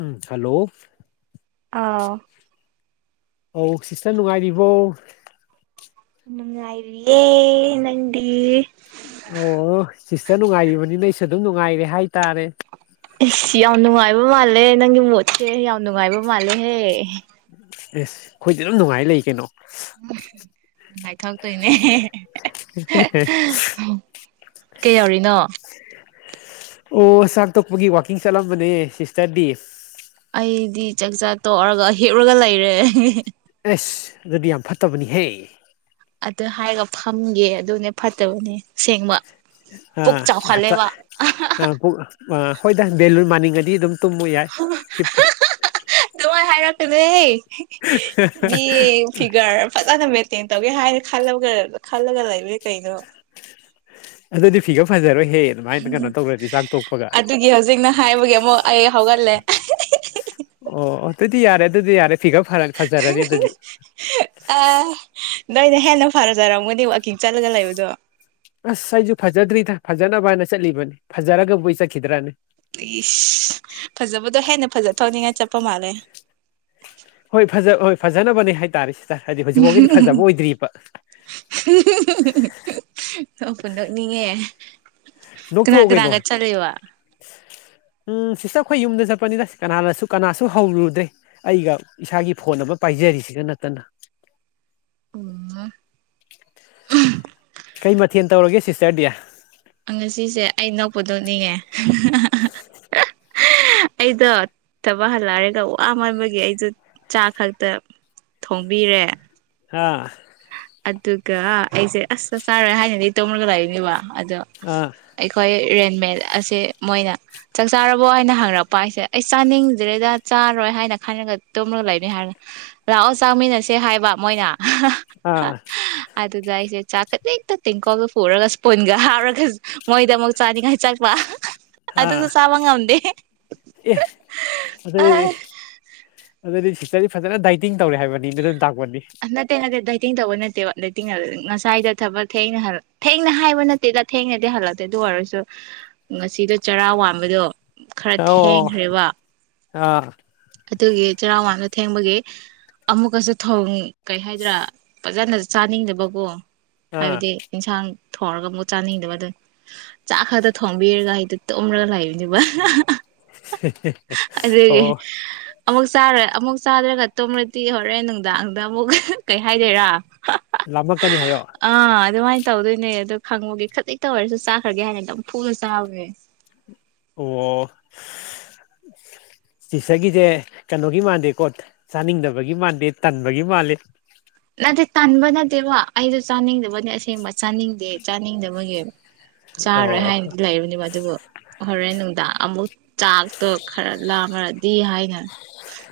ꯎꯝ hello ꯑꯥꯎ ꯑꯧ sister ꯅꯨꯡꯉꯥꯏꯔꯤꯕꯣ ꯪ ꯉꯥꯏꯔꯤꯦ ꯅꯪꯗꯤ ꯑꯣ ꯁꯤꯁꯇꯔ ꯅꯨꯡꯉꯥꯏꯔꯤꯕꯅꯤꯅ ꯑꯩꯁꯨ ꯑꯗꯨꯝ ꯅꯨꯡꯉꯥꯏꯔꯦ ꯍꯥꯏꯇꯥꯔꯦ ꯑꯩ ꯌꯥꯝ ꯅꯨꯡꯉꯥꯏꯕ ꯃꯥꯜꯂꯦ ꯅꯪꯒꯤ ꯃꯣꯠꯁꯦ ꯌꯥꯝ ꯅꯨꯡꯉꯥꯏꯕ ꯃꯥꯜꯂꯦꯍꯦ ꯑꯦꯁ ꯑꯩꯈꯣꯏꯗꯤ ꯑꯗꯨꯝ ꯅꯨꯡꯉꯥꯏ ꯂꯩ ꯀꯩꯅꯣ ꯎ ꯅꯨꯡꯉꯥꯏꯊꯣꯔꯛꯇꯣꯏꯅꯦ ꯀꯩ ꯌꯥꯎꯔꯤꯅꯣ ꯑꯣ ꯁ ꯇꯣꯛꯄꯒꯤ ꯋꯥꯀꯤꯡ ꯆꯠꯂꯝꯕꯅꯦ ꯁꯤꯁꯇꯔꯗꯤ ꯑꯩꯗꯤ ꯆꯥꯛꯆꯥ ꯇꯣꯛꯔꯒ ꯍꯦꯛꯞꯔꯒ ꯂꯩꯔꯦ ꯑꯦꯁ ꯑꯗꯨꯗꯤ ꯌꯥꯝ ꯐꯠꯇꯕꯅꯤꯍꯦ ꯑꯗꯨ ꯍꯥꯏꯔꯒ ꯐꯝꯒꯦ ꯑꯗꯨꯅꯦ ꯐꯠꯇꯕꯅꯦ ꯁꯦꯡꯕ ꯑꯆꯥ ꯑ ꯍꯣꯏꯗ ꯚꯦꯂꯨꯟ ꯃꯥꯅꯤꯡꯉꯗꯤ ꯑꯗꯨꯝ ꯇꯨꯝꯃ ꯌꯥꯏ ꯍꯤꯞꯄꯣ ꯃꯥꯏ ꯍꯥꯏꯔꯛꯅ ꯑꯦ ꯃꯤ ꯐꯤꯒꯔ ꯐꯖꯅ ꯃꯦꯟꯇꯦꯟ ꯇꯧꯒꯦ ꯍꯥꯏꯅ ꯈꯜꯂ ꯈꯜꯂꯒ ꯂꯩꯕ ꯀꯩꯩꯅꯣ ꯑꯗꯨꯗꯤ ꯐꯤꯒ ꯐꯖꯔꯣꯏ ꯍꯦ ꯑꯗꯨꯒꯤ ꯍꯧꯖꯤꯛꯅ ꯍꯥꯏꯕꯒꯤ ꯑꯃꯨꯛ ꯑꯩ ꯍꯧꯒꯠꯂꯦ ꯑꯣ ꯑꯗꯨꯗꯤ ꯌꯥꯔꯦ ꯑꯗꯨꯗꯤ ꯌꯥꯔꯦ ꯄꯤꯀꯞ ꯐꯔꯪ [unintelligible] ꯑ ꯅꯣꯏꯅ ꯍꯦꯟꯅ ꯐꯔꯖꯔꯝꯒꯗꯤ ꯋꯥꯛꯀꯤꯡ ꯆꯠꯂꯒ ꯂꯩꯕꯗꯣ ꯑꯁ ꯑꯩꯁꯨ ꯐꯖꯗ꯭ꯔꯤꯗ ꯐꯖꯅꯕ ꯍꯥꯏꯅ ꯆꯠꯂꯤꯕꯅꯤ ꯐꯖꯔꯒꯕꯨ ꯑꯩ ꯆꯠꯈꯤꯗ꯭ꯔꯅꯤ ꯏꯁꯁ ꯐꯖꯕꯗꯣ ꯍꯦꯟꯅ ꯐꯖ ꯊꯧꯅꯤꯡꯉꯥꯏ ꯆꯠꯄ ꯃꯥꯜꯂꯦ ꯍꯣꯏ ꯐꯖ ꯍꯣꯏ ꯐꯖꯅꯕꯅꯦ ꯍꯥꯏꯇꯥꯔꯦ ꯁꯤꯗ ꯍꯥꯏꯗꯤ ꯍꯧꯖꯤꯛꯐꯥꯎꯒꯤꯗꯤ ꯐꯖꯕ ꯑꯣꯏꯗ꯭ꯔꯤꯕ ꯑ ꯄꯨꯅꯅꯤꯉꯦ ꯅ ꯊꯑꯣ ꯀꯩꯅꯩꯅꯣ [unintelligible] ꯎꯝ ꯁꯤꯁꯇ ꯑꯩꯈꯣꯏ ꯌꯨꯝꯗ ꯆꯠꯄꯅꯤꯗ ꯁꯤ ꯀꯅꯥꯅꯁꯨ ꯀꯅꯥꯁꯨ ꯍꯧꯔꯨꯗ꯭ꯔꯦ ꯑꯩꯒ ꯏꯁꯥꯒꯤ ꯐꯣꯟ ꯑꯃ ꯄꯥꯏꯖꯔꯤꯁꯤꯒ ꯅꯠꯇꯅ ꯄꯨꯅ ꯀꯩ ꯃꯊꯦꯜ ꯇꯧꯔꯒꯦ ꯁꯤꯁꯇꯔꯗꯤ ꯉꯁꯤꯁꯦ ꯑꯩ ꯅꯛꯄꯗꯣꯛꯅꯤꯡꯉꯦ ꯑꯩꯗꯣ ꯊꯕꯛ ꯍꯜꯂꯛꯑꯔꯒ ꯋꯥ ꯃꯟꯥꯟꯕꯒꯤ ꯑꯩꯁꯨ ꯆꯥ ꯈꯛꯇ ꯊꯣꯡꯕꯤꯔꯦ ꯍꯥꯥ ꯑꯗꯨꯒ ꯑꯩꯁꯦ ꯑꯁ ꯆꯥꯛ ꯆꯥꯔꯣꯏ ꯍꯥꯏꯅꯗꯤ ꯇꯨꯝꯔꯒ ꯂꯩꯔꯤꯅꯦꯕ ꯑꯗꯣ ꯑꯥ ꯑꯩꯈꯣꯏ ꯔꯦꯟꯃꯦꯠ ꯑꯁꯦ ꯃꯣꯏꯅ ꯆꯥꯛ ꯆꯥꯔꯕꯣ ꯍꯥꯏꯅ ꯍꯪꯉꯛꯄ ꯍꯥꯏꯁꯦ ꯑꯩ ꯆꯥꯅꯤꯡꯗ꯭ꯔꯦꯗ ꯆꯥꯔꯣꯏ ꯍꯥꯏꯅ ꯈꯜꯔꯒ ꯇꯨꯝꯂꯒ ꯂꯩꯅꯤ ꯍꯥꯏꯅ ꯂꯥꯛꯑꯣ ꯆꯥꯃꯤꯟꯅꯁꯦ ꯍꯥꯏꯕ ꯃꯣꯏꯅ ꯑ ꯑꯗꯨꯒ ꯑꯩꯁꯦ ꯆꯥꯛ ꯈꯖꯤꯛ ꯍꯦꯛꯇ ꯇꯦꯡꯀꯣꯜꯒ ꯄꯨꯔꯒ ꯏꯁꯄꯨꯟꯒ ꯍꯥꯞꯔꯒ ꯃꯣꯏꯗ ꯑꯃ ꯆꯥꯅꯤꯡꯉꯥꯏ ꯋꯥ ꯑꯗꯨ ꯑꯥ ꯑꯗꯨꯁꯨ ꯆꯥꯕ ꯉꯝꯗꯦ ꯑꯦ ꯑꯗꯨꯗꯤ ꯑꯗꯨꯗꯤ ꯁꯇꯔꯗꯤ ꯐꯖꯅ ꯗꯥꯏꯇꯤꯡ ꯇꯧꯔꯦ ꯍꯥꯏꯕꯅꯤꯅ ꯑꯗꯨꯝ ꯇꯥꯛꯄꯅꯤ ꯅꯠꯇꯦ ꯅꯠꯇꯦ ꯗꯥꯏꯇꯤꯡ ꯇꯧꯕ ꯅꯠꯇꯦꯕ ꯉꯁꯥꯏꯗꯣ ꯊꯕꯛ ꯊꯦꯡꯅ ꯊꯦꯡꯅ ꯍꯥꯏꯕ ꯅꯠꯇ ꯅꯠꯇꯦꯗ ꯊꯦꯡꯅꯗꯤ ꯍꯜꯂꯛꯇꯦ ꯑꯗꯨ ꯑꯣꯏꯔꯁꯨ ꯉꯁꯤꯗꯣ ꯆꯔꯥ ꯋꯥꯟꯕꯗꯣ ꯈꯔ ꯑꯣ ꯊꯦꯡꯈ꯭ꯔꯦꯕ ꯑ ꯑꯗꯨꯒꯤ ꯆꯩꯔꯥ ꯋꯥꯟꯕ ꯊꯦꯡꯕꯒꯤ ꯑꯃꯨꯛꯀꯁꯨ ꯊꯣꯡ ꯀꯩ ꯍꯥꯏꯗ꯭ꯔꯥ ꯐꯖꯅ ꯆꯥꯅꯤꯡꯗꯕꯀꯣ ꯑꯥ ꯍꯥꯏꯕꯗꯤ ꯌꯦꯟꯁꯥꯡ ꯊꯣꯡꯔꯒ ꯑꯃꯨꯛ ꯆꯥꯅꯤꯡꯗꯕ ꯑꯗꯨ ꯆꯥꯛ ꯈꯛꯇ ꯊꯣꯡꯕꯤꯔꯒ ꯍꯥꯏꯗꯤ ꯇꯨꯝꯔꯒ ꯂꯩꯥꯕꯅꯦꯕ ꯑꯣ ꯑꯃꯨꯛ ꯆꯥꯗꯅ ꯑꯃꯨꯛ ꯆꯥꯗ꯭ꯔꯒ ꯇꯨꯝꯃꯗꯤ ꯍꯣꯔꯦꯟ ꯅꯨꯡꯗꯥꯡꯗ ꯑꯃꯨꯛ ꯀꯩ ꯍꯥꯏꯗꯣꯏꯔꯥ ꯂꯥꯝꯃꯛꯀꯅꯤ ꯍꯥꯏꯌꯣ ꯑꯥ ꯑꯗꯨꯃꯥꯏꯅ ꯇꯧꯗꯣꯏꯅꯦ ꯑꯗꯣ ꯈꯪꯕꯒꯤ ꯈꯖꯤꯛꯇ ꯑꯣꯏꯔꯁꯨ ꯆꯥꯈ꯭ꯔꯒꯦ ꯍꯥꯏꯅ ꯑꯗꯨꯝ ꯅꯝꯐꯨꯗ ꯆꯥꯕꯅꯦ ꯑꯣ ꯁꯇꯔꯒꯤꯁꯦ ꯀꯩꯅꯣꯒꯤ ꯃꯥꯟꯗꯦꯀꯣ ꯆꯥꯅꯤꯡꯗꯕꯒꯤ ꯃꯥꯟꯗꯦ ꯇꯟꯕꯒꯤ ꯃꯥꯜꯂꯤ ꯅꯠꯇꯦ ꯇꯟꯕ ꯅꯠꯇꯦꯕ ꯑꯩꯇꯨ ꯆꯥꯅꯤꯡꯗꯕꯅꯤ ꯑꯁꯦꯡꯕ ꯆꯥꯅꯤꯡꯕ ꯆꯥꯅꯤꯡꯗꯕꯒꯤ ꯆꯥꯔꯣꯏ ꯑꯣ ꯍꯥꯏꯅꯗꯤ ꯂꯩꯕꯅꯤꯕ ꯑꯗꯨꯕꯨ ꯍꯣꯔꯦꯟ ꯅꯨꯡꯗꯥꯡ ꯑꯃꯨꯛ ꯆꯥꯛꯇꯣ ꯈꯔ ꯂꯥꯝꯃꯗꯤ ꯍꯥꯏꯅ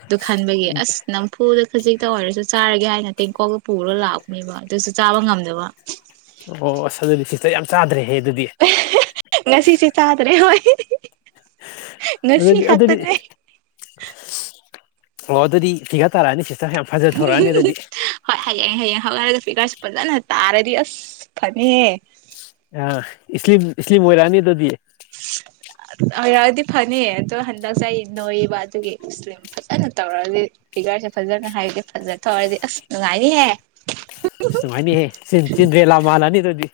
ꯑꯗꯨ ꯈꯟꯕꯒꯤ ꯑꯁ ꯅꯝꯐꯨꯗꯣ ꯈꯖꯤꯛꯇ ꯑꯣꯏꯔꯁꯨ ꯆꯥꯔꯒꯦ ꯍꯥꯏꯅ ꯇꯦꯡꯀꯣꯠꯀ ꯄꯨꯔꯒ ꯂꯥꯛꯄꯅꯦꯕ ꯑꯗꯨꯁꯨ ꯆꯥꯕ ꯉꯝꯗꯕ ꯑꯣ ꯑꯁ ꯑꯗꯨꯗꯤ ꯁꯇꯔꯗꯤ ꯌꯥꯝ ꯆꯥꯗ꯭ꯔꯦꯍꯦ ꯑꯗꯨꯗꯤ ꯉꯁꯤꯁꯨ ꯆꯥꯗ꯭ꯔꯦ ꯍꯣꯏ ꯉꯁꯤ ꯑꯗꯨꯗꯤ ꯑꯗꯨꯗꯤ ꯈꯛꯇꯅꯦ ꯑꯣ ꯑꯗꯨꯗꯤ ꯚꯤꯒꯠ ꯇꯥꯔꯛꯑꯅꯤ ꯁꯤꯁꯇꯔ ꯌꯥꯝ ꯐꯖ ꯊꯣꯔꯛꯑꯅꯤ ꯑꯗꯨꯗꯤ ꯍꯣꯏ ꯍꯌꯦꯡ ꯍꯌꯦꯡ ꯍꯧꯒꯔꯒ ꯐꯤꯒꯔꯁꯦ ꯐꯖꯅ ꯇꯥꯔꯗꯤ ꯑꯁ ꯐꯅꯤꯍ ꯑ ꯏꯁꯂꯤꯝ ꯏꯁꯂꯤꯝ ꯑꯣꯏꯔꯛꯅꯤ ꯑꯗꯨꯗꯤ [inaudible] ꯑꯣꯏꯔꯛꯑꯗꯤ ꯐꯅꯤ ꯑꯗꯣ ꯍꯟꯗꯛꯁꯦ ꯅꯣꯏꯕ ꯑꯗꯨꯒꯤ ꯑꯤꯁꯂꯤꯝ ꯐꯖꯅ ꯇꯧꯔꯑꯗꯤ ꯐꯤꯒꯔꯁꯦ ꯐꯖꯅ ꯍꯥꯏꯕꯗꯤ ꯐꯖꯅ ꯇꯧꯔꯗꯤ ꯑꯁ ꯅꯨꯡꯉꯥꯏꯅꯤꯍꯦ ꯁꯨꯃꯥꯏꯅꯍꯦ ꯆꯤꯟ ꯆꯤꯟꯇ꯭ꯔꯦ ꯂꯥ ꯃꯥꯂꯅꯤ ꯑꯗꯨꯗꯤ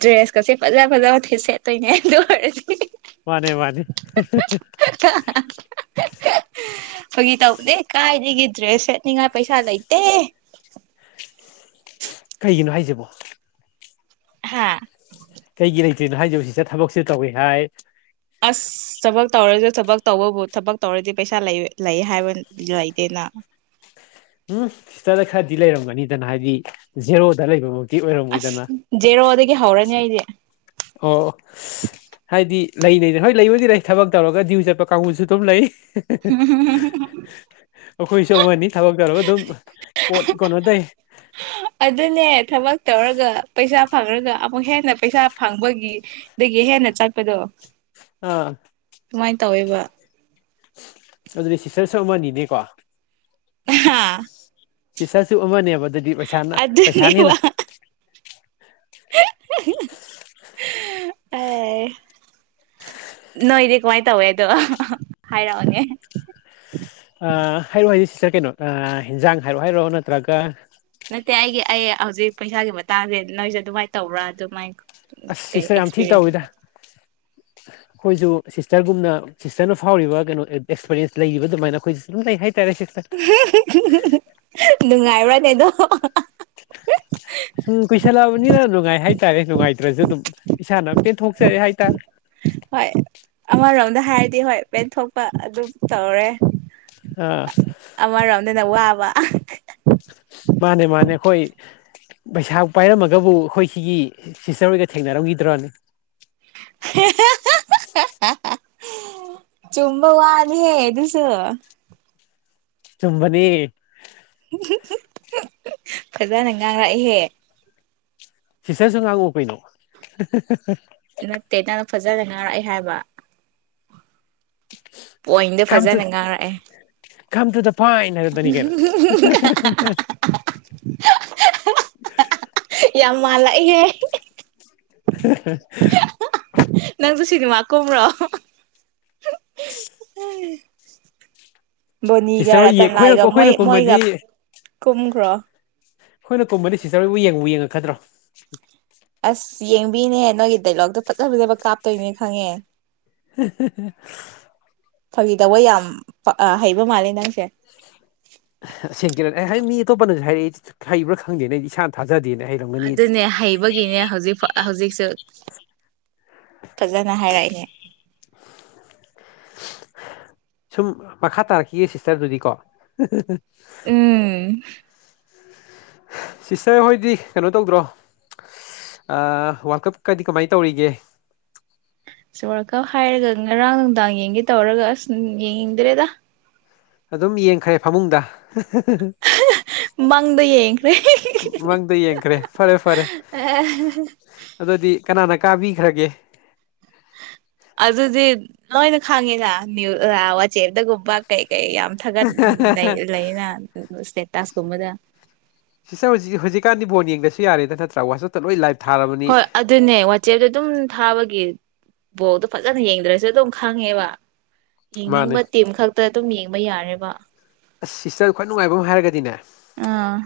ꯗ꯭ꯔꯦꯁ ꯀꯁꯦ ꯐꯖꯥ ꯐꯖꯥꯕ ꯁꯦꯠꯇꯣꯏꯅꯦ ꯑꯗꯨꯅ ꯑꯣꯏꯔꯇꯤ ꯃꯥꯅꯦ ꯃꯥꯅꯦ [inaudible] ꯐꯥꯒꯤ ꯇꯧꯕꯅꯦ ꯀꯥꯏꯗꯒꯤ ꯗ꯭ꯔꯦꯁ ꯁꯦꯠꯅꯤꯉꯥꯏ ꯄꯩꯁꯥ ꯂꯩꯇꯦ ꯀꯩꯒꯤꯅꯣ ꯍꯥꯏꯖꯕꯣ ꯍꯥꯥ ꯀꯩꯒꯤ ꯂꯩꯇ꯭ꯔꯤꯅꯣ ꯍꯥꯏꯁꯤꯕꯣ ꯁꯤꯁꯇꯔ ꯊꯕꯛꯁꯨ ꯇꯧꯏꯤ ꯍꯥꯏ ꯑꯁ ꯊꯕꯛ ꯇꯧꯔꯁꯨ ꯊꯕꯛ ꯇꯧꯕꯕꯨ ꯊꯕꯛ ꯇꯧꯔꯗꯤ ꯄꯩꯁꯥ ꯂꯩ ꯍꯥꯏꯕ ꯌꯥꯏꯗꯦꯅ ꯎꯝ ꯁꯤꯁꯇꯔꯗ ꯈꯔꯗꯤ ꯂꯩꯔꯝꯒꯅꯤꯗꯅ ꯍꯥꯏꯗꯤ ꯖꯦꯔꯣꯗ ꯂꯩꯕ ꯑꯁ ꯖꯦꯔꯣꯗꯒꯤ ꯍꯧꯔꯅꯤ ꯑꯩꯗꯤ ꯑꯣ ꯍꯥꯏꯗꯤ ꯂꯩ ꯂꯩꯗꯅ ꯍꯣꯏ ꯂꯩꯕꯨꯗꯤ ꯂꯩ ꯊꯕꯛ ꯇꯧꯔꯒ ꯗ꯭ꯌꯨ ꯆꯠꯄ ꯀꯥꯡꯕꯨꯁꯨ ꯑꯗꯨꯝ ꯂꯩ [inaudible] ꯑꯩꯈꯣꯏꯁꯨ ꯑꯃꯅꯤ ꯊꯕꯛ ꯇꯧꯔꯒ ꯑꯗꯨꯝ ꯀꯣꯠ ꯀꯅꯣ ꯇꯩ ꯑꯗꯨꯅꯦ ꯊꯕꯛ ꯇꯧꯔꯒ ꯄꯩꯁꯥ ꯐꯪꯔꯒ ꯑꯃꯨꯛ ꯍꯦꯟꯅ ꯄꯩꯁꯥ ꯐꯪꯕꯒꯤ ꯑꯗꯒꯤ ꯍꯦꯟꯅ ꯆꯠꯄꯗꯣ ꯑꯥ ꯀꯨꯃꯥꯏꯅ ꯇꯧꯋꯦꯕ ꯑꯗꯨꯗꯤ ꯁꯤꯇꯔꯁꯨ ꯑꯃꯅꯤꯅꯦꯀꯣ ꯍꯥꯥ ꯁꯤ ꯁꯔꯁꯨ ꯑꯃꯅꯦꯕ ꯑꯗꯨꯗꯤ ꯄꯩꯁꯥꯅ ꯄꯩꯁꯥꯅ ꯑꯗꯨꯅꯦꯕ ꯍꯦꯟꯅ ꯑ ꯑꯦ ꯅꯣꯏꯗꯤ ꯀꯃꯥꯏꯅ ꯇꯧꯋꯦ ꯑꯗꯣ ꯍꯥꯏꯔꯛꯑꯣꯅꯦ ꯍꯥꯏꯔꯣ ꯍꯥꯏꯗꯤꯦ ꯁꯤꯁ ꯀꯩꯅꯣ ꯍꯤꯟꯖꯥꯡ ꯍꯥꯏꯔꯣ ꯍꯥꯏꯔꯣ ꯅꯠꯇ꯭ꯔꯒ ꯅꯠꯇꯦ ꯑꯩꯒꯤ ꯑꯩ ꯍꯧꯖꯤꯛ ꯄꯩꯁꯥꯒꯤ ꯃꯇꯥꯡꯁꯦ ꯅꯣꯏꯁꯦ ꯑꯗꯨꯃꯥꯏꯅ ꯇꯧꯕ꯭ꯔꯥ ꯑꯗꯨꯃꯥꯏꯅ ꯑꯁ ꯀꯩ ꯁꯤꯁ ꯌꯥꯝ ꯊꯤ ꯑꯦꯛꯁꯄꯤꯔꯤꯌꯦꯟꯁ ꯇꯧꯋꯤꯗ [inaudible] ꯑꯩꯈꯣꯏꯁꯨ ꯁꯤꯁꯇꯔꯒꯨꯝꯅ ꯁꯤꯁꯇꯔꯅ ꯐꯥꯎꯔꯤꯕ ꯀꯩꯅꯣ ꯑꯦꯛꯁꯄꯔꯤꯌꯦꯦꯟꯁ ꯂꯩ ꯑꯗꯨꯃꯥꯏꯅ ꯑꯩꯈꯣꯏꯁꯨ ꯑꯗꯨꯝ ꯂꯩ ꯍꯥꯏꯇꯥꯔꯦ ꯁꯤꯁ ꯅꯨꯡꯉꯥꯏꯔ꯭ꯔꯣꯅꯦꯗꯣ ꯁꯨꯝ ꯀꯨꯏꯁꯜꯂꯛꯑꯕꯅꯤꯅ ꯅꯨꯡꯉꯥꯏ ꯍꯥꯏꯇꯥꯔꯦ ꯅꯨꯡꯉꯥꯏꯇ꯭ꯔꯁꯨ ꯑꯗꯨꯝ ꯏꯁꯥꯅ ꯄꯦꯟꯊꯣꯛꯆꯔꯦ ꯍꯥꯏꯇꯥꯔꯦ ꯍꯣꯏ ꯑꯃꯔꯣꯝꯗ ꯍꯥꯏꯔꯗꯤ ꯍꯣꯏ ꯄꯦꯟꯊꯣꯛꯄ ꯑꯗꯨꯝ ꯇꯧꯔꯦ ꯑꯥ ꯑꯃꯔꯣꯝꯗꯅ ꯋꯥꯕ ꯃꯥꯅꯦ ꯃꯥꯅꯦ ꯑꯩꯈꯣꯏ ꯄꯩꯁꯥ ꯄꯥꯏꯔꯝꯃꯒꯕꯨ ꯑꯩꯈꯣꯏ ꯁꯤꯒꯤ ꯁꯤꯁꯇꯔꯣꯏꯒ ꯊꯦꯡꯅꯔꯝꯈꯤꯗ꯭ꯔꯅꯦ [inaudible] ꯆꯨꯝꯕ ꯋꯥꯅꯤ ꯍꯦ ꯑꯗꯨꯁ ꯆꯨꯝꯃꯅꯤ ꯐꯖꯅ ꯉꯥꯡꯔꯛꯏꯍꯦ ꯁꯤꯁꯇꯔꯁꯨ ꯉꯥꯡꯉꯣꯛ ꯀꯩꯅꯣ ꯅꯠꯇꯦ ꯅꯪ ꯐꯖꯅ ꯉꯥꯔꯛꯑꯦ ꯍꯥꯏꯕ ꯄꯣꯏꯟꯗꯣ ꯐꯖꯅ ꯉꯥꯡꯔꯛꯑꯦ ꯈꯝꯗꯨꯗ ꯐꯥꯏꯅ ꯍꯥꯏꯔꯗꯅꯤ ꯀꯩꯅꯣ ꯌꯥꯝ ꯃꯥꯜꯂꯛꯏꯍꯦ [unintelligible] ꯅꯪꯁꯨ ꯁꯤꯅꯦꯃꯥ ꯀꯨꯝꯕ꯭ꯔꯣ [unintelligible] [unintelligible] ꯕꯣꯅꯤꯒ ꯁꯤꯁꯇꯔ ꯍꯣꯏ ꯑꯩꯈꯣꯏꯅ ꯔꯇꯟꯂꯥꯏꯒ ꯃꯣꯏ ꯑꯩꯈꯣꯏꯅ ꯃꯣꯏꯒ ꯀꯨꯝꯃꯗꯤ ꯀꯨꯝꯈ꯭ꯔꯣ ꯑꯩꯈꯣꯏꯅ ꯇꯨꯝꯗꯤ ꯁꯤꯁꯇꯔꯕꯨ ꯌꯦꯡꯕ ꯌꯦꯡꯉꯛꯀꯗ꯭ꯔꯣ ꯑꯁ ꯌꯦꯡꯕꯤꯅꯦꯍ ꯅꯣꯏꯒꯤ ꯗꯥꯏꯂꯣꯛꯇꯣ ꯐꯖ ꯐꯖꯕ ꯀꯥꯞꯇꯣꯏꯅꯦ ꯈꯪꯉꯦ [inaudible] ꯐꯥꯒꯤꯗꯧꯕ ꯌꯥꯝ ꯍꯩꯕ ꯃꯥꯜꯂꯦ ꯅꯪꯁꯦ ꯑꯁꯦꯡ ꯀꯔ ꯑꯩ ꯍꯥꯏ ꯃꯤ ꯑꯇꯣꯞꯄꯅꯁꯨ ꯍꯥꯏꯔꯛꯏ ꯍꯩꯕ꯭ꯔꯥ ꯈꯪꯗꯦꯅ ꯑꯩꯗꯤ ꯏꯁꯥꯅ ꯊꯥꯖꯗꯦꯅ ꯍꯥꯏꯦ ꯑꯗꯨꯅꯦ ꯍꯩꯕꯒꯤꯅꯦ ꯍꯧꯖꯤꯛ ꯍꯧꯖꯤꯛꯁꯨ ꯐꯖꯅ ꯍꯥꯏꯔꯛꯏꯅꯦ ꯁꯨꯝ ꯃꯈꯥ ꯇꯥꯔꯛꯈꯤꯌꯦ ꯁꯤꯁꯇꯔꯗꯨꯗꯤꯀꯣ ꯑ ꯁꯤꯁꯇꯔ ꯍꯣꯏꯗꯤ ꯀꯩꯅꯣ ꯇꯧꯗ꯭ꯔꯣ ꯋꯥꯔꯜ ꯀꯞꯀꯗꯤ ꯀꯃꯥꯏꯅ ꯇꯧꯔꯤꯒꯦ ꯁꯣꯔꯀꯥ ꯍꯥꯏꯔꯒ ꯉꯔꯥꯡ ꯅꯨꯡꯗꯥꯡ ꯌꯦꯡꯒꯦ ꯇꯧꯔꯒ ꯑꯁ ꯌꯦꯡꯅꯤꯡꯗ꯭ꯔꯦꯗ ꯑꯗꯨꯝ ꯌꯦꯡꯈ꯭ꯔꯦ ꯐꯃꯨꯡꯗ ꯃꯪꯗ ꯌꯦꯡꯈ꯭ꯔꯦ ꯃꯪꯗ ꯌꯦꯡꯈ꯭ꯔꯦ ꯐꯔꯦ ꯐꯔꯦ ꯑꯦ ꯑꯗꯨꯗꯤ ꯀꯅꯥꯅ ꯀꯥꯕꯤꯈ꯭ꯔꯒꯦ ꯑꯗꯨꯗꯤ ꯂꯣꯏꯅ ꯈꯪꯉꯤꯅ ꯋꯥꯆꯦꯗꯒꯨꯝꯕ ꯀꯩꯀꯩ ꯌꯥꯝ ꯊꯥꯒꯠ ꯂꯩꯌꯦꯅ ꯏꯁꯇꯦꯇꯥꯁꯀꯨꯝꯕꯗ ꯁꯤꯁꯇꯔ ꯍꯧꯖꯤꯛ ꯍꯧꯖꯤꯛꯀꯥꯟꯗꯤ ꯕꯣꯟ ꯌꯦꯡꯗꯁꯨ ꯌꯥꯔꯦꯗ ꯅꯠꯇ꯭ꯔꯥ ꯋꯥꯆꯞꯇ ꯂꯣꯏ ꯂꯥꯏꯚ ꯊꯥꯔꯕꯅꯤ ꯍꯣꯏ ꯑꯗꯨꯅꯦ ꯋꯥꯆꯦꯞꯇꯣ ꯑꯗꯨꯝ ꯊꯥꯕꯒꯤ ꯕꯣꯛꯗꯣ ꯐꯖꯅ ꯌꯦꯡꯗ꯭ꯔꯁꯨ ꯑꯗꯨꯝ ꯈꯪꯉꯦꯕ ꯃꯥꯅꯦ ꯌꯦꯡꯅꯤꯡꯕ ꯇꯤꯝ ꯈꯛꯇ ꯑꯗꯨꯝ ꯌꯦꯡꯕ ꯌꯥꯔꯦꯕ ꯑꯁ ꯁꯤꯁꯇꯔ ꯈ꯭ꯋꯥꯏ ꯅꯨꯡꯉꯥꯏꯕ ꯑꯃ ꯍꯥꯏꯔꯒꯗꯤꯅꯦ ꯑꯥ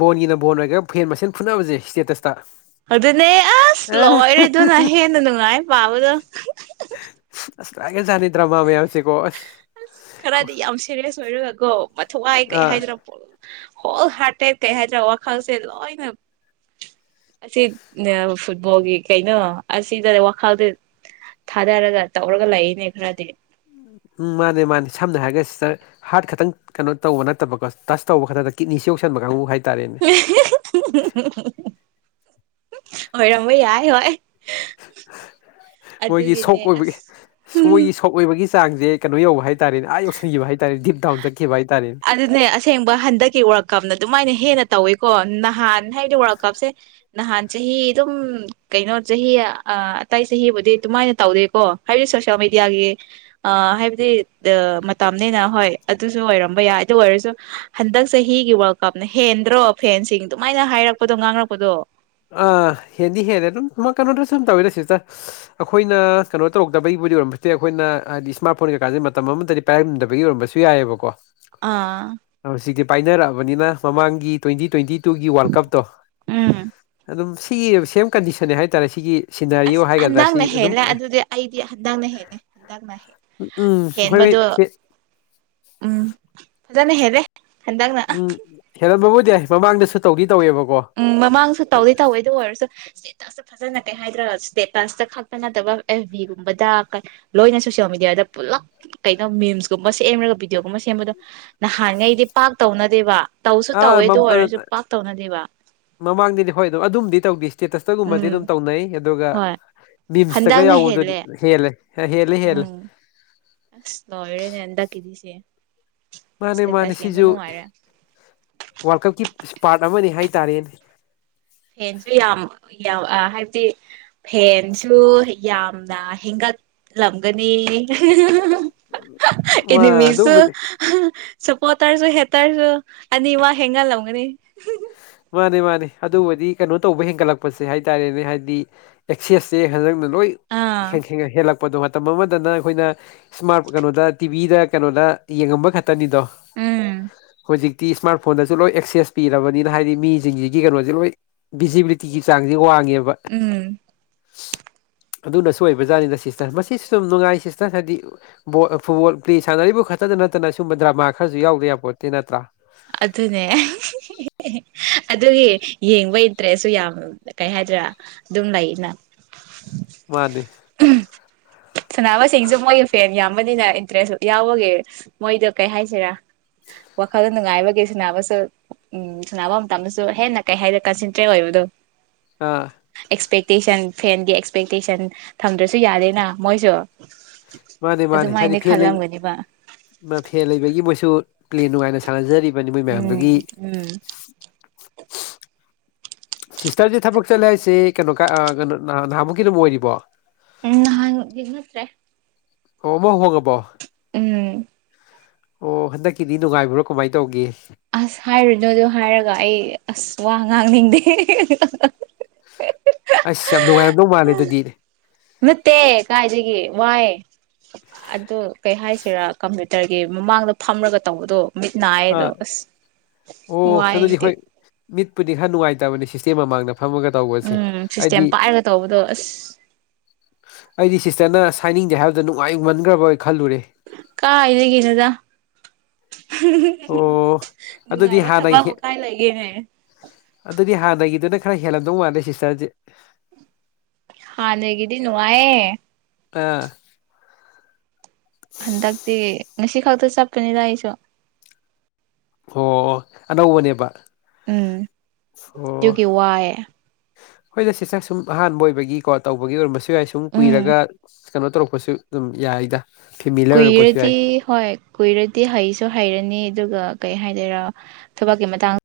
ꯕꯣꯟꯒꯤꯅ ꯕꯣꯟ ꯑꯣꯏꯔꯒꯦ ꯐꯦꯟ ꯃꯁꯦꯟ ꯐꯨꯠꯅꯕꯁꯦ ꯏꯁꯇꯦꯇꯁꯇ ꯑꯗꯨꯅꯦ ꯑꯁ ꯑꯦ ꯂꯑꯣꯏꯔꯦꯗꯨꯅ ꯍꯦꯟꯅ ꯅꯨꯡꯉꯥꯏ ꯄꯥꯕꯗꯣ ꯑꯁ ꯇꯥꯒꯦꯖꯥꯅꯤꯗ꯭ꯔ ꯃꯥ ꯃꯌꯥꯝꯁꯤꯀꯣ ꯑ ꯑꯁ ꯈꯔꯗꯤ ꯌꯥꯝ ꯁꯦꯔꯤꯌꯁ ꯑꯣꯏꯔꯒꯒꯣ ꯃꯊꯧꯋꯥꯏ ꯀꯩ ꯑꯥ ꯍꯥꯏꯗꯅ ꯄꯣꯂ ꯍꯣ ꯍꯥꯇꯦ ꯀꯩꯍꯖ ꯋꯥꯈꯔꯁꯦ ꯂꯣꯏꯅꯦ ꯑꯁꯤ ꯐꯨꯠꯕꯣꯜꯒꯤ ꯀꯩꯅꯣ ꯑꯁꯤꯗ ꯋꯥꯈꯜꯗ ꯊꯥꯗꯔꯒ ꯇꯧꯔꯒ ꯂꯩꯏꯅꯦ ꯈꯔꯗꯤ ꯎꯝ ꯃꯥꯅꯦ ꯃꯥꯅꯦ ꯁꯝꯅ ꯍꯥꯏꯔꯒ ꯁꯤꯗ ꯍꯥꯔꯠ ꯈꯛꯇꯪ ꯀꯩꯅꯣ ꯇꯧꯕ ꯅꯠꯇꯕꯀꯣ ꯇꯁ ꯇꯧꯕ ꯈꯛꯇꯗ ꯀꯤꯠꯅꯤꯁꯤ ꯌꯧꯁꯟꯕ ꯀꯥꯡꯕꯨ ꯍꯥꯏꯇꯥꯔꯦꯅꯦ ꯑꯣꯏꯣꯏꯔꯝꯃ ꯌꯥꯏ ꯍꯣꯏ ꯃꯣꯏꯒꯤ ꯑꯗꯨꯒꯤꯅꯦ ꯁꯣꯛ ꯑꯁ ꯎꯝ ꯑꯣꯏꯕꯒꯤꯣꯏꯒꯤ ꯁꯣꯛꯏꯕꯒꯤ ꯆꯥꯡꯁꯦ ꯀꯩꯅꯣ ꯌꯧꯕ ꯍꯥꯏꯇꯥꯔꯦꯅꯦ ꯑꯥ ꯌꯧꯁꯤꯟꯈꯤꯕ ꯍꯥꯏꯇꯥꯔꯦ ꯗꯤꯞ ꯎꯟ ꯆꯠꯈꯤꯕ ꯍꯥꯏꯇꯥꯥꯔꯦꯅꯦ ꯑꯗꯨꯅꯦ ꯑꯁꯦꯡꯕ ꯍꯟꯗꯛꯀꯤ ꯋꯥꯔꯛꯀꯞꯅ ꯑꯗꯨꯃꯥꯏꯅ ꯍꯦꯟꯅ ꯇꯧꯋꯤꯀꯣ ꯅꯍꯥꯟ ꯍꯥꯏꯕꯗꯤ ꯋꯥꯔꯜꯀꯞꯁꯦ ꯅꯍꯥꯟ ꯆꯍꯤꯍ ꯏ ꯑꯗꯨꯝ ꯀꯩꯅꯣ ꯆꯍꯤ ꯑꯇꯩ ꯆꯍꯤꯕꯨꯗꯤ ꯑꯗꯨꯃꯥꯏꯅ ꯇꯧꯗꯦꯀꯣ ꯍꯥꯏꯕꯗꯤ ꯁꯣꯁꯤꯦꯜ ꯃꯦꯗꯤꯌꯥꯒꯤ ꯑ ꯍꯥꯏꯕꯗꯤ ꯃꯇꯝꯅꯦꯅ ꯍꯣꯏ ꯑꯗꯨꯁꯨ ꯑꯣꯏꯔ ꯇꯝꯕ ꯌꯥꯏ ꯑꯗꯨ ꯑꯣꯏꯔꯁꯨ ꯍꯟꯗꯛ ꯆꯍꯤꯒꯤ ꯋꯥꯔꯜ ꯀꯞꯅ ꯍꯦꯟꯗ꯭ꯔꯣ ꯐꯦꯟꯁꯤꯡ ꯑꯗꯨꯃꯥꯏꯅ ꯍꯥꯏꯔꯛꯄꯗꯣ ꯉꯥꯡꯔꯛꯄꯗꯣ ꯑ ꯍꯦꯟꯗꯤ ꯍꯦꯅꯦ ꯑꯗꯨꯝ ꯀꯩꯅꯣꯗ꯭ꯔ ꯁꯨꯝ ꯇꯧꯔꯁꯤ ꯇ ꯑꯩꯈꯣꯏꯅ ꯀꯩꯅꯣ ꯇꯧꯗꯕꯩꯕꯨꯗꯤ ꯑꯣꯏꯔꯝꯕꯖꯨ ꯌꯥꯏ ꯑꯩꯈꯣꯏꯅ ꯍꯥꯏꯗꯤ ꯏꯁꯃꯥꯔꯠ ꯐꯣꯟ ꯀꯩꯀꯥꯥꯁꯦ ꯃꯇꯝ ꯑꯃꯗꯗꯤ ꯄꯥꯏꯔꯝꯗꯕꯒꯤ ꯑꯣꯏꯔꯝꯕꯁꯨ ꯌꯥꯏꯑꯕꯀꯣ ꯑꯥ ꯍꯧꯖꯤꯛꯇꯤ ꯄꯥꯏꯅꯔꯛꯑꯕꯅꯤꯅ ꯃꯃꯥꯡꯒꯤ ꯇ꯭ꯋꯦꯟꯇꯤ ꯇ꯭ꯋꯦꯟꯇꯤ ꯇꯨꯒꯤ ꯋꯥꯔꯜ ꯀꯞꯇꯣ ꯎꯝ ꯑꯗꯨꯝ ꯁꯤꯒꯤ ꯁꯦꯝ ꯀꯟꯗꯤꯁꯟꯅꯦ ꯍꯥꯏꯇꯥꯔꯦ ꯁꯤꯒꯤ ꯁꯤꯅꯔꯤꯑꯣ ꯑꯁ ꯍꯥꯏꯒꯗ꯭ꯔꯥ ꯁꯤ ꯍꯟꯗꯛꯅ ꯑꯗꯨꯝ ꯍꯦꯜꯂꯦ ꯑꯗꯨꯗꯤ ꯑꯩꯗꯤ ꯍꯟꯗꯛꯅ ꯍꯦꯜꯂꯦ ꯍꯟꯗꯛꯅ ꯍꯦꯜꯂꯦ ꯎ ꯎꯝ ꯑꯩꯈꯣꯏꯒꯤ [unintelligible] ꯎꯝ ꯍꯟꯗꯛꯅ ꯍꯦꯜꯂꯦ ꯍꯟꯗꯛꯅ ꯎꯝ ꯍꯦꯜꯂꯝꯕꯕꯨꯗꯤ ꯌꯥꯏ ꯃꯃꯥꯡꯗꯁꯨ ꯇꯧꯗꯤ ꯇꯧꯋꯦꯕꯀꯣ ꯎꯝ ꯃꯃꯥꯡꯁꯨ ꯇꯧꯗꯤ ꯇꯧꯋꯦ ꯑꯗꯨ ꯑꯣꯏꯔꯁꯨ ꯑꯁ ꯐꯖꯅ ꯀꯩ ꯍꯥꯏꯗ꯭ꯔꯒ ꯁ꯭ꯇꯦꯇꯁꯇ ꯈꯛꯇ ꯅꯠꯇꯕ ꯑꯦꯐ ꯕꯤꯒꯨꯝꯕꯗ ꯂꯣꯏꯅ ꯁꯣꯁꯤꯜ ꯃꯦꯗꯤꯌꯥꯗ ꯄꯨꯜꯂꯞ ꯀꯩꯅꯣ ꯃꯤꯝꯁꯀꯨꯝꯕ ꯁꯦꯝꯔꯒ ꯚꯗꯤꯑꯣꯒꯨꯝꯕ ꯁꯦꯝꯕꯗꯣ ꯅꯍꯥꯟꯉꯩꯗꯤ ꯄꯥꯛ ꯇꯧꯅꯗꯦꯕ ꯇꯧꯁꯨ ꯑꯥ ꯇꯧꯋꯦꯗꯣ ꯑꯣꯏꯔꯁꯨ ꯄꯥꯛ ꯇꯧꯅꯗꯦꯕ ꯃꯃꯥꯡꯗꯗꯤ ꯍꯣꯏ ꯑꯗꯨꯝ ꯑꯗꯨꯝꯗꯤ ꯇꯧꯗ ꯏꯁꯇꯦꯇꯁꯇꯒꯨꯝꯕꯗꯤ ꯎꯝ ꯑꯗꯨꯝ ꯇꯧꯅꯩ ꯑꯗꯨꯒ ꯍꯣꯏ ꯑꯗꯨꯒ ꯝꯁꯇꯒ ꯍꯟꯗꯛꯅ ꯌꯥꯎꯕꯗꯨꯗꯤ ꯍꯦꯜꯂꯦ ꯍꯦꯜꯂꯦ ꯍꯦꯜꯂꯦ ꯍꯦꯜꯂꯦ ꯎꯝ ꯑꯁ ꯂꯋꯦꯅꯦꯦꯟꯟꯗꯥꯛ ꯀꯀꯗꯁꯤꯦ ꯃꯥꯅꯦ ꯃꯥꯅꯦ ꯁꯤꯁꯨ ꯋꯥꯔꯜ ꯀꯞꯀꯤ ꯏꯁꯄꯥꯔꯠ ꯑꯃꯅꯤꯅꯦ ꯍꯥꯏꯇꯥꯔꯦꯅꯦ ꯐꯦꯟꯁꯨ ꯌꯥꯝ ꯍꯥꯏꯕꯗꯤ ꯐꯦꯟꯁꯨ ꯌꯥꯝꯅ ꯍꯦꯟꯒꯠꯂꯝꯒꯅꯤ ꯃꯥ ꯏꯅꯤꯃꯤꯁꯨ ꯑꯗꯨꯕꯨ ꯁꯄꯣꯇꯥꯔꯁꯨ ꯍꯦꯛꯇꯔꯁꯨ ꯑꯅꯤ ꯋꯥ ꯍꯦꯟꯒꯜꯂꯝꯒꯅꯤ ꯃꯥꯅꯦ ꯃꯥꯅꯦ ꯑꯗꯨꯕꯨꯗꯤ ꯀꯩꯅꯣ ꯇꯧꯕ ꯍꯦꯟꯒꯠꯂꯛꯄꯁꯦ ꯍꯥꯏꯇꯥꯔꯦꯅꯦ ꯍꯥꯏꯗꯤ ꯑꯦꯛꯁꯦꯁꯁꯦ ꯍꯟꯛ ꯂꯣꯏ ꯑꯥ ꯍ ꯍꯦꯜꯂꯛꯄ ꯑꯄꯣꯗꯣ ꯃꯇꯝ ꯑꯃꯗꯅ ꯑꯩꯈꯣꯏꯅ ꯏꯁꯃꯥꯔꯠ ꯀꯩꯅꯣꯗ ꯇꯤꯚꯤꯗ ꯀꯩꯅꯣꯗ ꯌꯦꯡꯉꯝꯕ ꯈꯛꯇꯅꯤꯗꯣ ꯎꯝ ꯍꯧꯖꯤꯛꯇꯤ ꯏꯁꯃꯥꯔꯠ ꯐꯣꯟꯗꯁꯨ ꯂꯣꯏ ꯑꯦꯛꯁꯦꯁ ꯄꯤꯔꯕꯅꯤꯅ ꯍꯥꯏꯗꯤ ꯃꯤꯁꯤꯡꯁꯤꯒꯤ ꯀꯩꯅꯣꯁꯦ ꯂꯣꯏ ꯚꯖꯤꯕꯤꯂꯤꯇꯤꯒꯤ ꯆꯥꯡꯁꯦ ꯋꯥꯡꯉꯦꯕ ꯎꯝ ꯑꯗꯨꯅꯁꯨ ꯑꯣꯏꯕꯖꯥꯠꯅꯤꯅ ꯁꯤꯁꯇꯔ ꯃꯁꯤꯁꯨ ꯑꯗꯨꯨꯝ ꯅꯨꯡꯉꯥꯏ ꯁꯤꯁꯇꯔ ꯍꯥꯏꯗꯤ ꯕꯣꯜ ꯐꯨꯠꯕꯣꯜ ꯄꯂꯦ ꯁꯥꯟꯅꯔꯤꯕ ꯈꯛꯇꯗ ꯅꯠꯇꯅ ꯁꯨꯒꯨꯝꯕ ꯗ꯭ꯔꯃꯥ ꯈꯔꯁꯨ ꯌꯥꯎꯗ ꯌꯥꯄꯣꯟꯇꯦ ꯅꯠꯇ꯭ꯔꯥ ꯑꯗꯨꯅꯦ ꯑꯗꯨꯒꯤ ꯌꯦꯡꯕꯩ ꯏꯟꯇ꯭ꯔꯦꯁꯁꯨ ꯌꯥꯝ ꯀꯩ ꯍꯥꯏꯗꯣꯢꯔ ꯑꯗꯨꯝ ꯂꯩꯅ ꯃꯥꯟꯅꯤ ꯎꯝ ꯁꯅꯥꯅꯕꯁꯤꯡꯁꯨ ꯃꯣꯏꯒꯤ ꯐꯦꯟ ꯌꯥꯝꯕꯅꯤꯅ ꯏꯟꯇꯔꯦꯁ ꯌꯥꯎꯕꯒꯤ ꯃꯣꯏꯗ ꯀꯩ ꯍꯥꯏꯁꯤꯔꯥ ꯋꯥꯈꯜ ꯅꯨꯡꯉꯥꯏꯕꯒꯤ ꯁꯥꯟꯅꯕꯁꯨ ꯎꯝ ꯁꯥꯟꯅꯕ ꯃꯇꯝꯗꯁꯨ ꯍꯦꯟꯅ ꯀꯩ ꯍꯥꯏꯗ ꯀꯟꯁꯦꯟꯇ꯭ꯔꯦꯠ ꯑꯣꯏꯕꯗꯣ ꯑꯥ ꯑꯦꯛꯁꯄꯦꯛꯇꯦꯁꯟ ꯐꯦꯟꯒꯤ ꯑꯦꯛꯁꯄꯦꯛꯇꯦꯁꯟ ꯊꯝꯗ꯭ꯔꯁꯨ ꯌꯥꯔꯦꯅ ꯃꯣꯢꯁꯨ ꯃꯥꯅꯦ ꯃꯥꯅꯦ ꯍꯥꯏꯗꯤ ꯑꯗꯨꯃꯥꯏꯅ ꯂꯩꯕ ꯈꯜꯂꯝꯒꯅꯤꯕ ꯐꯦꯟ ꯂꯩꯕꯒꯤ ꯃꯣꯏꯁꯨ ꯄ꯭ꯂꯦꯟ ꯅꯨꯡꯉꯥꯏꯅ ꯁꯥꯟꯅꯖꯔꯤꯕꯅꯤ ꯃꯣꯏ ꯎꯝ ꯃꯌꯥꯝꯗꯨꯒꯤ ꯎꯝ [unintelligible] ꯁꯤꯁꯇꯔꯁꯦ ꯊꯕꯛ ꯆꯠꯂꯦ ꯍꯥꯏꯁꯦ ꯀꯩꯅꯣ ꯀ ꯀꯩꯅꯣ ꯅꯍꯥꯃꯨꯛꯀꯤ ꯑꯗꯨꯝ ꯑꯣꯏꯔꯤꯕꯣ ꯎꯝ ꯅꯍꯥꯟꯒꯤꯗꯣ ꯅꯠꯇꯔꯦ ꯑꯣ ꯑꯃꯥ ꯍꯣꯡꯉꯕꯣ ꯎꯝ ꯑꯣ ꯍꯟꯗꯛꯀꯤꯗꯤ ꯅꯨꯡꯉꯥꯏꯕ꯭ꯔꯣ ꯀꯃꯥꯏ ꯇꯧꯒꯦ ꯑꯁ ꯍꯥꯏꯔꯣꯏꯗꯥ ꯑꯗꯨ ꯍꯥꯏꯔꯒ ꯑꯩ ꯑꯁ ꯋꯥ ꯉꯥꯡꯅꯤꯡꯗꯦ ꯑꯁ ꯌꯥꯝ ꯅꯨꯡꯉꯥꯏꯔꯝꯗꯧ ꯃꯥꯜꯂꯦ ꯑꯗꯨꯗꯤ ꯅꯠꯇꯦ ꯀꯥꯏꯗꯒꯤ ꯋꯥꯏ ꯑꯗꯨ ꯀꯩ ꯍꯥꯏꯁꯤꯔꯥ ꯀꯝꯄ꯭ꯌꯨꯇꯔꯒꯤ ꯃꯃꯥꯡꯗ ꯐꯝꯔꯒ ꯇꯧꯕꯗꯣ ꯃꯤꯠ ꯅꯥꯏ ꯑꯗꯨ ꯑꯥ ꯑꯁ ꯑꯣ ꯑꯗꯨꯗꯤ ꯋꯥꯏꯗꯦ ꯍꯣꯏ ꯃꯤꯠꯄꯨꯗꯤ ꯈꯔ ꯅꯨꯡꯉꯥꯏꯇꯕꯅꯤ ꯁꯤꯁꯇꯦꯝ ꯃꯃꯥꯡꯗ ꯐꯝꯃꯒ ꯇꯧꯕꯁꯦ ꯎꯝ ꯁꯤꯁꯇꯦꯝ ꯑꯩꯗꯤ ꯄꯥꯏꯔꯒ ꯇꯧꯕꯗꯣ ꯑꯁ ꯑꯩꯗꯤ ꯁꯤꯁꯇꯔꯅ ꯍꯥꯏꯅꯤꯡꯗꯦ ꯍꯥꯏꯕꯗꯨꯗ ꯅꯨꯡꯉꯥꯏꯃꯟꯒ꯭ꯔꯕꯣꯏ ꯈꯜꯂꯨꯔꯦ ꯀꯥꯏ ꯗꯒꯤꯅꯣꯗ ꯑꯣ ꯑꯗꯨꯗꯤ ꯅꯨꯡꯉꯥꯏꯕ ꯍꯥꯟꯅꯒꯤ ꯊꯕꯛꯕꯨ ꯀꯥꯏ ꯂꯩꯒꯦꯅꯦ ꯑꯗꯨꯗꯤ ꯍꯥꯟꯅꯒꯤꯗꯨꯅ ꯈꯔ ꯍꯦꯜꯂꯝꯗꯧ ꯃꯥꯜꯂꯦ ꯁꯤꯁꯇꯔꯖꯦ ꯍꯥꯟꯅꯒꯤꯗꯤ ꯅꯨꯡꯉꯥꯏꯌꯦ ꯄ ꯍꯟꯗꯛꯇꯤ ꯉꯁꯤ ꯈꯛꯇ ꯆꯠꯄꯅꯤꯗ ꯑꯩꯁꯨ ꯑꯣ ꯑꯣ ꯑꯅꯧꯕꯅꯦꯕ ꯎꯝ ꯑꯣ ꯑꯗꯨꯒꯤ ꯋꯥꯏꯌꯦ ꯍꯣꯏꯗ ꯁꯤꯁꯇꯔ ꯁꯨꯝ ꯑꯍꯥꯟꯕ ꯑꯣꯏꯕꯒꯤꯀꯣ ꯇꯧꯕꯒꯤ ꯑꯣꯏꯔꯃꯁꯨ ꯁꯌꯥꯏ ꯁꯨꯝ ꯎꯝ ꯀꯨꯏꯔꯒ ꯀꯩꯅꯣ ꯇꯧꯔꯛꯄꯁꯨ ꯑꯗꯨꯝ ꯌꯥꯏꯗ ꯐꯦꯃꯤꯂꯔ ꯑꯣꯏꯔꯛꯄꯁꯨ ꯌꯥꯏ ꯀꯨꯏꯔꯗꯤ ꯍꯣꯏ ꯀꯨꯏꯔꯗꯤ ꯍꯩꯁꯨ ꯍꯩꯔꯅꯤ ꯑꯗꯨꯒ ꯀꯩ ꯍꯥꯏꯗꯣꯏꯔ ꯊꯕꯛꯀꯤ ꯃꯇꯥꯡ